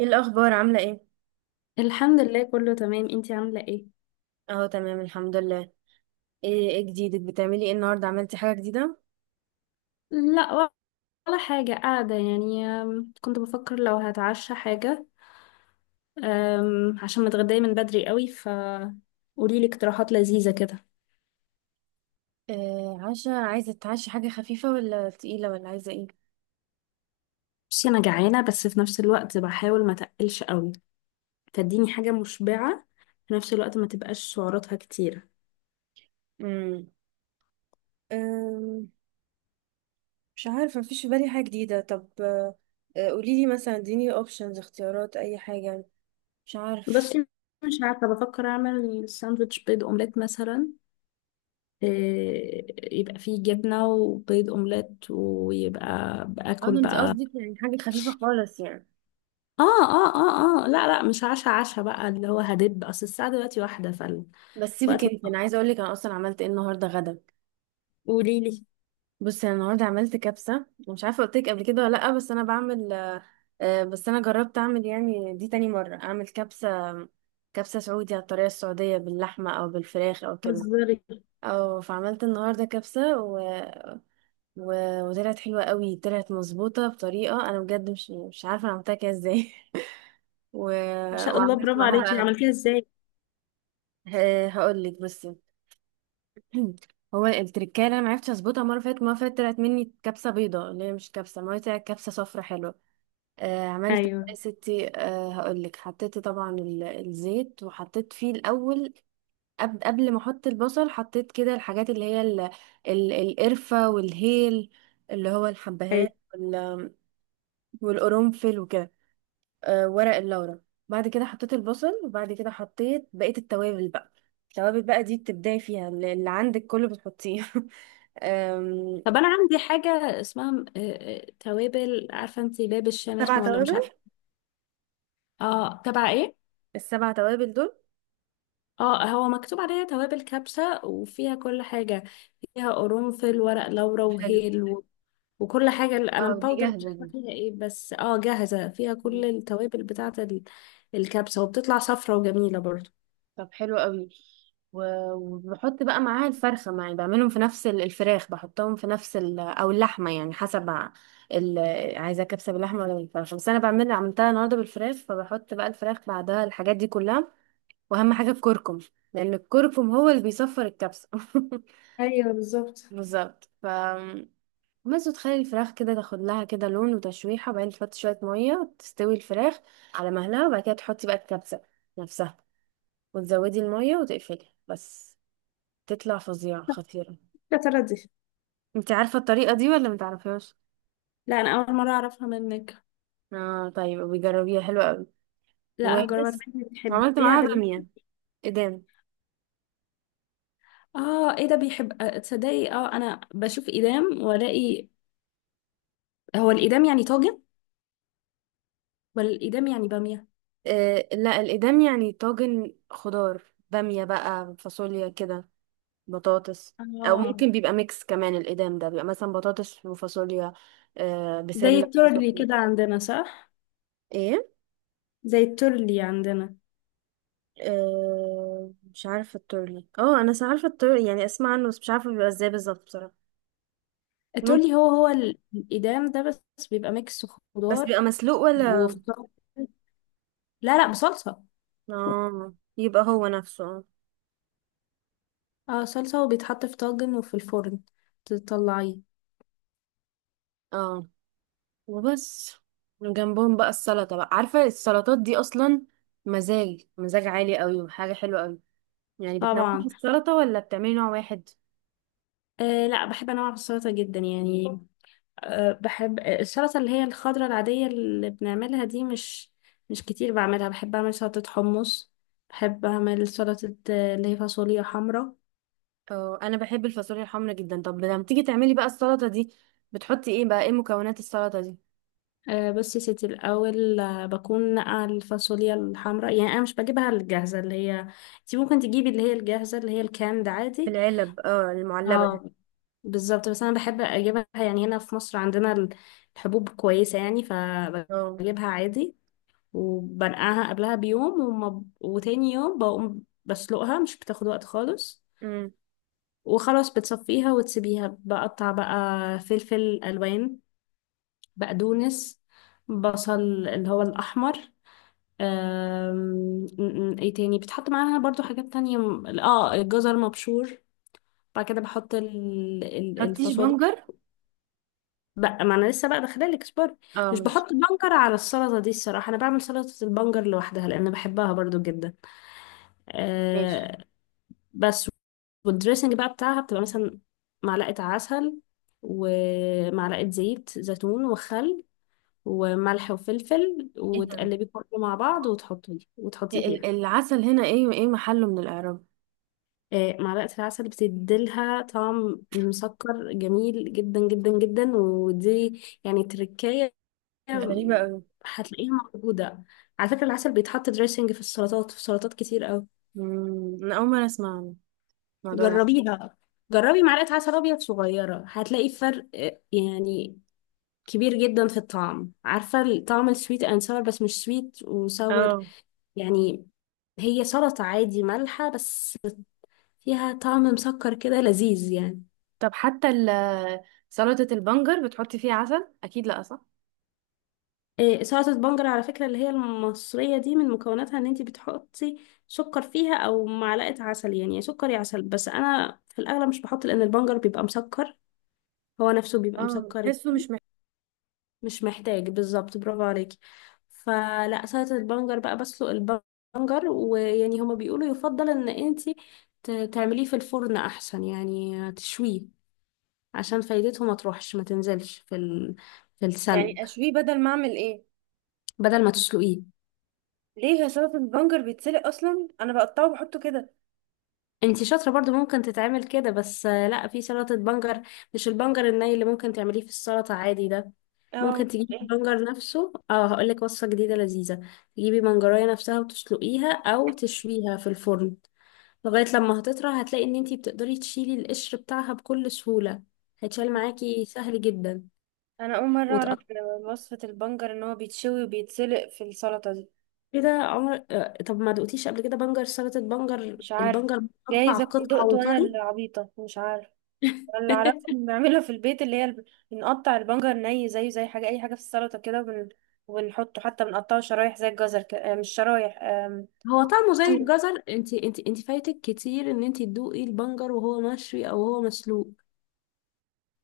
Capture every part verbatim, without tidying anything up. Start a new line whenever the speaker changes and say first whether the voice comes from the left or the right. right: ايه الاخبار، عامله ايه؟
left: الحمد لله، كله تمام. انتي عاملة ايه؟
right: اهو تمام، الحمد لله. ايه ايه جديدك؟ بتعملي ايه النهارده، عملتي حاجه جديده؟
left: لا، ولا حاجة، قاعدة يعني. أم، كنت بفكر لو هتعشى حاجة. أم، عشان متغدية من بدري قوي، ف قوليلي اقتراحات لذيذة كده.
right: آه عشا، عايزه تتعشي حاجه خفيفه ولا تقيله ولا عايزه ايه؟
left: بصي، انا جعانة، بس في نفس الوقت بحاول ما تقلش قوي، فاديني حاجة مشبعة في نفس الوقت ما تبقاش سعراتها كتيرة.
right: امم أم، مش عارفة، مفيش في بالي حاجة جديدة. طب آه، آه، قوليلي مثلا، اديني اوبشنز، اختيارات، أي حاجة. مش عارف.
left: بس مش عارفة، بفكر اعمل ساندوتش بيض اومليت مثلا. إيه، يبقى فيه جبنة وبيض اومليت ويبقى
right: اه،
left: باكل
right: ده انت
left: بقى.
right: قصدك يعني حاجه خفيفه خالص يعني؟
left: اه اه اه اه، لا لا، مش عشا عشا بقى اللي هو هدب، اصل الساعة دلوقتي واحدة
right: بس سيبك
left: فالوقت.
right: انت،
left: ما
right: انا عايزه اقول لك انا اصلا عملت ايه النهارده غدا.
left: قولي لي.
right: بصي، انا النهارده عملت كبسه، مش عارفه قلت لك قبل كده ولا لا، بس انا بعمل آه، آه، بس انا جربت اعمل، يعني دي تاني مره اعمل كبسه، كبسه سعودي، على الطريقه السعوديه، باللحمه او بالفراخ او كده.
left: بتهزري!
right: او فعملت النهارده كبسه و... و... وطلعت حلوه قوي، طلعت مظبوطه بطريقه انا بجد مش مش عارفه انا عملتها كده ازاي. و...
left: ما شاء الله،
right: وعملت
left: برافو عليكي،
right: معاها بقى،
left: عملتيها ازاي؟
right: آه، هقول لك بصي. هو التركايه اللي انا معرفتش اظبطها، مره فاتت مره فاتت طلعت مني كبسه بيضه، اللي هي مش كبسه، ما هي طلعت كبسه صفرا حلوه. آه، عملت إيه
left: ايوه.
right: يا ستي؟ آه، هقولك حطيت طبعا ال- الزيت، وحطيت فيه الاول، قبل قبل ما احط البصل حطيت كده الحاجات اللي هي ال- ال- القرفه والهيل، اللي هو
left: ايوه،
right: الحبهان، وال- والقرنفل وكده، آه، ورق اللورا. بعد كده حطيت البصل، وبعد كده حطيت بقيه التوابل بقى. التوابل بقى دي بتبداي فيها، اللي اللي عندك كله بتحطيه. آم،
left: طب انا عندي حاجة اسمها آه، آه، توابل، عارفة انتي باب الشام
right: سبع
left: اسمه، ولا
right: توابل،
left: مش عارفة؟ اه، تبع ايه؟
right: السبع توابل دول.
left: اه، هو مكتوب عليها توابل كبسة وفيها كل حاجة، فيها قرنفل ورق لورا
right: حلو.
left: وهيل وكل حاجة. ال- أنا
right: اه، دي
left: باودر مش
right: جاهزه دي؟
left: عارفة فيها إيه، بس اه جاهزة فيها كل التوابل بتاعة ال- الكبسة، وبتطلع صفرة وجميلة برضو.
right: طب حلو قوي. و- وبحط بقى معاها الفرخة، معي بعملهم في نفس ال- الفراخ، بحطهم في نفس ال... او اللحمة، يعني حسب ع- ال... عايزة كبسة باللحمة ولا بالفراخ، بس انا بعمل عملتها النهاردة بالفراخ، فبحط بقى الفراخ بعدها الحاجات دي كلها، واهم حاجة الكركم، لان الكركم هو اللي بيصفر الكبسة.
left: ايوه بالظبط.
right: بالظبط ف، بس وتخلي الفراخ كده تاخد لها كده لون وتشويحة، وبعدين تحط شوية مية تستوي الفراخ على مهلها، وبعد كده تحطي بقى الكبسة نفسها، وتزودي المية وتقفلي بس، تطلع فظيعة خطيرة.
left: يا ترى دي؟
right: انت عارفة الطريقة دي ولا متعرفهاش؟
left: لا، أنا أول مرة أعرفها منك.
right: اه، طيب، بيجربيها حلوة قوي.
left: لا هجربها.
right: وبس،
left: تحبي-
right: عملت
left: بتحبيها
right: معاها
left: بال
right: بامية، إدام.
left: اه ايه ده بيحب. آه، تصدقي اه، أنا بشوف إيدام وألاقي، هو الإيدام يعني طاجن ولا الإيدام يعني بامية؟
right: آه لا، الإدام يعني طاجن خضار، بامية بقى، فاصوليا كده، بطاطس. أو
left: اه.
right: ممكن بيبقى ميكس كمان، الإدام ده بيبقى مثلا بطاطس وفاصوليا، آه
left: زي
right: بسلة
left: التورلي
right: وصحن.
left: كده عندنا، صح؟
right: ايه.
left: زي التورلي عندنا.
right: آه، مش عارفة التورلي، اه انا س- عارفة التورلي يعني، اسمع عنه بس مش عارفة بيبقى ازاي بالظبط بصراحة. ممكن.
left: التورلي هو هو ال- الإيدام ده، بس بيبقى ميكس
right: بس
left: خضار
right: بيبقى مسلوق ولا؟
left: وفطار. لا لا، بصلصة.
right: اه، يبقى هو نفسه، اه.
left: اه، صلصة وبيتحط في طاجن وفي الفرن تطلعيه.
right: اه، وبس، وجنبهم بقى السلطة بقى، عارفة السلطات دي أصلا؟ مزاج مزاج عالي قوي، وحاجة حلوة قوي. يعني بتنوعي
left: طبعا.
right: السلطة ولا بتعملي نوع واحد؟
left: آه لا، بحب انواع السلطة جدا يعني. آه بحب آه، السلطة اللي هي الخضرة العادية اللي بنعملها دي، مش مش كتير بعملها. بحب اعمل سلطة حمص، بحب اعمل سلطة آه، اللي هي فاصوليا حمراء.
right: اه، أنا بحب الفاصوليا الحمرا جدا. طب لما تيجي تعملي بقى السلطة دي، بتحطي ايه بقى، ايه مكونات السلطة دي؟
left: آه، بس يا ستي الأول آه، بكون نقع الفاصوليا الحمراء. يعني أنا مش بجيبها الجاهزة اللي هي، انتي ممكن تجيبي اللي هي الجاهزة اللي هي الكاند
right: في
left: عادي.
right: العلب، اه، المعلبة دي.
left: اه بالظبط، بس انا بحب اجيبها يعني هنا في مصر عندنا ال- الحبوب كويسة يعني،
right: اه.
left: فبجيبها عادي. وبنقعها قبلها بيوم، وما ب... وتاني يوم بقوم بسلقها، مش بتاخد وقت خالص.
right: امم
left: وخلاص بتصفيها وتسيبيها بقطع بقى، فلفل الوان، بقدونس، بصل اللي هو الاحمر. أم... م- م- ايه تاني بتحط معاها برضو حاجات تانية؟ م- اه، الجزر مبشور. بعد كده بحط ال- ال-
right: حطيش
left: الفاصوليا
right: بنجر؟
left: بقى. ما انا لسه بقى داخله لك، اصبري.
right: اه،
left: مش
right: ماشي.
left: بحط بنجر على السلطه دي الصراحه، انا بعمل سلطه البنجر لوحدها لان بحبها برضو جدا.
right: ماشي.
left: أه. بس والدريسنج بقى بتاعها بتبقى مثلا معلقه عسل ومعلقه زيت زيتون وخل وملح وفلفل،
right: ايه ده؟
left: وتقلبي كله مع بعض وتحطيه وتحطيه
right: ال-
left: فيها.
right: العسل هنا ايه وايه محله من الإعراب؟
left: أه، معلقه العسل بتديلها طعم مسكر جميل جدا جدا جدا، ودي يعني تركاية
right: غريبة اوي.
left: هتلاقيها موجودة. على فكرة العسل بيتحط دريسنج في السلطات، في سلطات كتير أوي.
right: مم، انا اول مره اسمع عن الموضوع ده.
left: جربيها، جربي معلقة عسل أبيض صغيرة هتلاقي فرق آه، يعني كبير جدا في الطعم. عارفة طعم السويت أند ساور؟ بس مش سويت وساور
right: اه،
left: يعني، هي سلطة عادي مالحة، بس فيها طعم مسكر كده لذيذ يعني.
right: طب حتى ال- سلطه البنجر بتحطي فيها عسل اكيد، لا صح؟
left: إيه، سلطة بنجر على فكرة اللي هي المصرية دي، من مكوناتها ان انتي بتحطي سكر فيها او معلقة عسل، يعني يا سكر يا عسل. بس انا في الاغلب مش بحط لان البنجر بيبقى مسكر هو نفسه بيبقى
right: اه،
left: مسكر
right: بحسه
left: يعني.
right: مش محتاج.
left: مش محتاج بالظبط، برافو عليكي. فلا، سلطة البنجر بقى، بسلق البنجر، ويعني هما بيقولوا يفضل ان انتي ت- تعمليه في الفرن احسن، يعني تشويه، عشان فايدته ما تروحش ما تنزلش في ال... في السلق.
right: يعني اشويه بدل ما اعمل ايه؟
left: بدل ما تسلقيه.
right: ليه يا سلطة البنجر بيتسلق اصلا؟ انا بقطعه وبحطه كده.
left: انتي شاطرة برضو، ممكن تتعمل كده، بس آه، لا، في سلطة بنجر مش البنجر الني اللي ممكن تعمليه في السلطة عادي ده. ممكن
right: اه،
left: تجيبي
right: إيه؟
left: البنجر نفسه، اه هقولك وصفة جديدة لذيذة، تجيبي بنجراية نفسها وتسلقيها او تشويها في الفرن، لغاية لما هتطرى هتلاقي ان انتي بتقدري تشيلي القشر بتاعها بكل سهولة، هيتشال معاكي سهل جدا
right: انا اول مره اعرف
left: وتقطعي.
right: وصفه البنجر ان هو بيتشوي وبيتسلق في السلطه دي.
left: كده عمر. آه، طب ما دقتيش قبل كده بنجر، سلطة بنجر،
right: مش عارف.
left: البنجر مقطع
right: جايز اكون
left: قطع
right: دقت وانا
left: وطري؟
right: العبيطه، مش عارف. اللي اعرفه بنعملها في البيت اللي هي الب- بنقطع البنجر ني، زيه زي حاجه، اي حاجه في السلطه كده، وبن... وبنحطه، حتى بنقطعه شرايح زي الجزر، ك... آه، مش شرايح، آم،
left: هو طعمه زي
right: شوربة.
left: الجزر؟ انت انت انت فايتك كتير ان انت تدوقي البنجر وهو مشوي او هو مسلوق.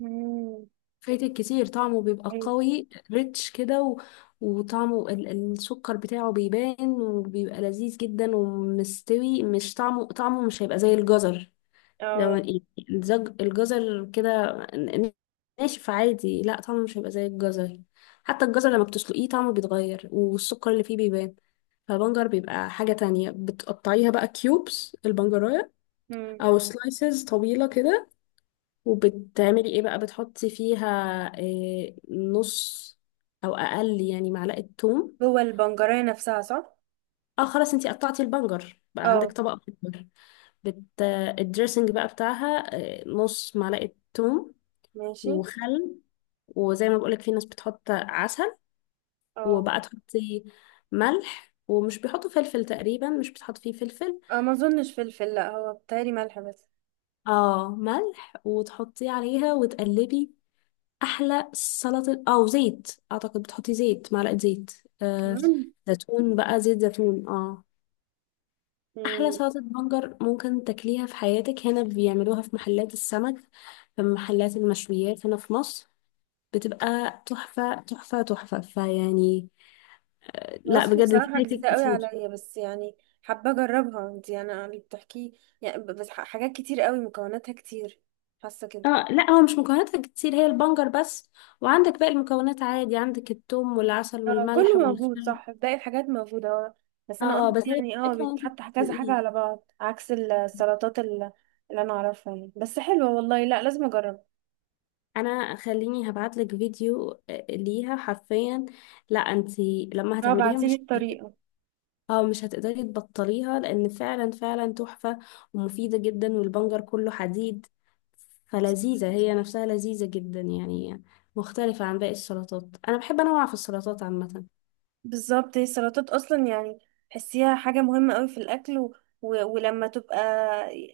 right: مم،
left: فايتك كتير، طعمه بيبقى
right: حلو،
left: قوي، ريتش كده، و... وطعمه ال- السكر بتاعه بيبان وبيبقى لذيذ جدا ومستوي. مش طعمه، طعمه مش هيبقى زي الجزر. لو
right: اه،
left: الزج- الجزر كده ن- ناشف عادي، لا طعمه مش هيبقى زي الجزر. حتى الجزر لما بتسلقيه طعمه بيتغير والسكر اللي فيه بيبان، فالبنجر بيبقى حاجة تانية. بتقطعيها بقى كيوبس البنجراية،
right: مم.
left: أو سلايسز طويلة كده. وبتعملي إيه بقى؟ بتحطي فيها إيه؟ نص أو أقل يعني معلقة توم.
right: جوه البنجرية نفسها صح؟
left: اه خلاص، انتي قطعتي البنجر بقى عندك
right: اه.
left: طبق بنجر، بت... الدريسنج بقى بتاعها، إيه، نص معلقة توم
right: ماشي.
left: وخل. وزي ما بقولك، في ناس بتحط عسل.
right: اه.
left: وبقى تحطي ملح، ومش بيحطوا فلفل تقريبا، مش بتحط فيه فلفل.
right: آه، ما اظنش فلفل، لا هو بتهيألي ملح بس،
left: اه ملح، وتحطيه عليها وتقلبي، احلى سلطة. او زيت، اعتقد بتحطي زيت، معلقة زيت آه
right: كمان.
left: زيتون بقى، زيت زيتون اه. احلى
right: مم.
left: سلطة بنجر ممكن تاكليها في حياتك. هنا بيعملوها في محلات السمك، في محلات المشويات هنا في مصر، بتبقى تحفة تحفة تحفة، فيعني. لا
right: وصفة
left: بجد، انت
right: بصراحة
left: فايتك
right: جديدة قوي
left: كتير.
right: عليا، بس يعني حابة اجربها، انت يعني اللي بتحكيه، يعني ب- بس ح- حاجات كتير قوي، مكوناتها كتير، حاسة كده.
left: اه لا، هو مش مكوناتها كتير، هي البنجر بس، وعندك باقي المكونات عادي، عندك الثوم والعسل
right: اه، كله
left: والملح
right: موجود،
left: والخل.
right: صح، باقي الحاجات موجودة، اه. بس أنا
left: اه
right: قصدي
left: بس هي
right: يعني، اه،
left: الفكرة انت
right: بيتحط كذا حاجة
left: تدوقيه.
right: على بعض عكس السلطات ال- اللي أنا أعرفها يعني، بس حلوة والله، لا لازم أجرب.
left: انا خليني هبعتلك فيديو آه، ليها حرفيا. لا انت لما
right: اه،
left: هتعمليها
right: بعتيلي
left: مش هت...
right: الطريقة.
left: اه مش هتقدري تبطليها، لان فعلا فعلا تحفة، ومفيدة جدا، والبنجر كله حديد. فلذيذة هي نفسها لذيذة جدا يعني، مختلفة عن باقي السلطات. انا بحب انوع في السلطات عامة.
right: بالظبط، هي السلطات أصلا يعني، تحسيها حاجة مهمة قوي في الأكل، و... و... ولما تبقى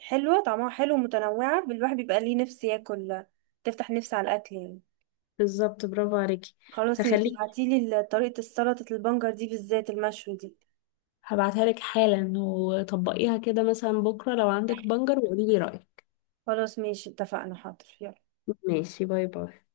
right: حلوة، طعمها حلو ومتنوعة، الواحد بيبقى ليه نفس ياكل، تفتح نفس على الأكل يعني.
left: بالظبط، برافو عليكي.
right: خلاص، ماشي،
left: هخليكي،
right: ابعتيلي ال- طريقة السلطة البنجر دي، بالذات المشوي دي.
left: هبعتها لك حالا، وطبقيها كده مثلا بكرة لو عندك بنجر، وقولي لي رأيك.
right: خلاص، ماشي، اتفقنا، حاضر، يلا.
left: ماشي، باي باي.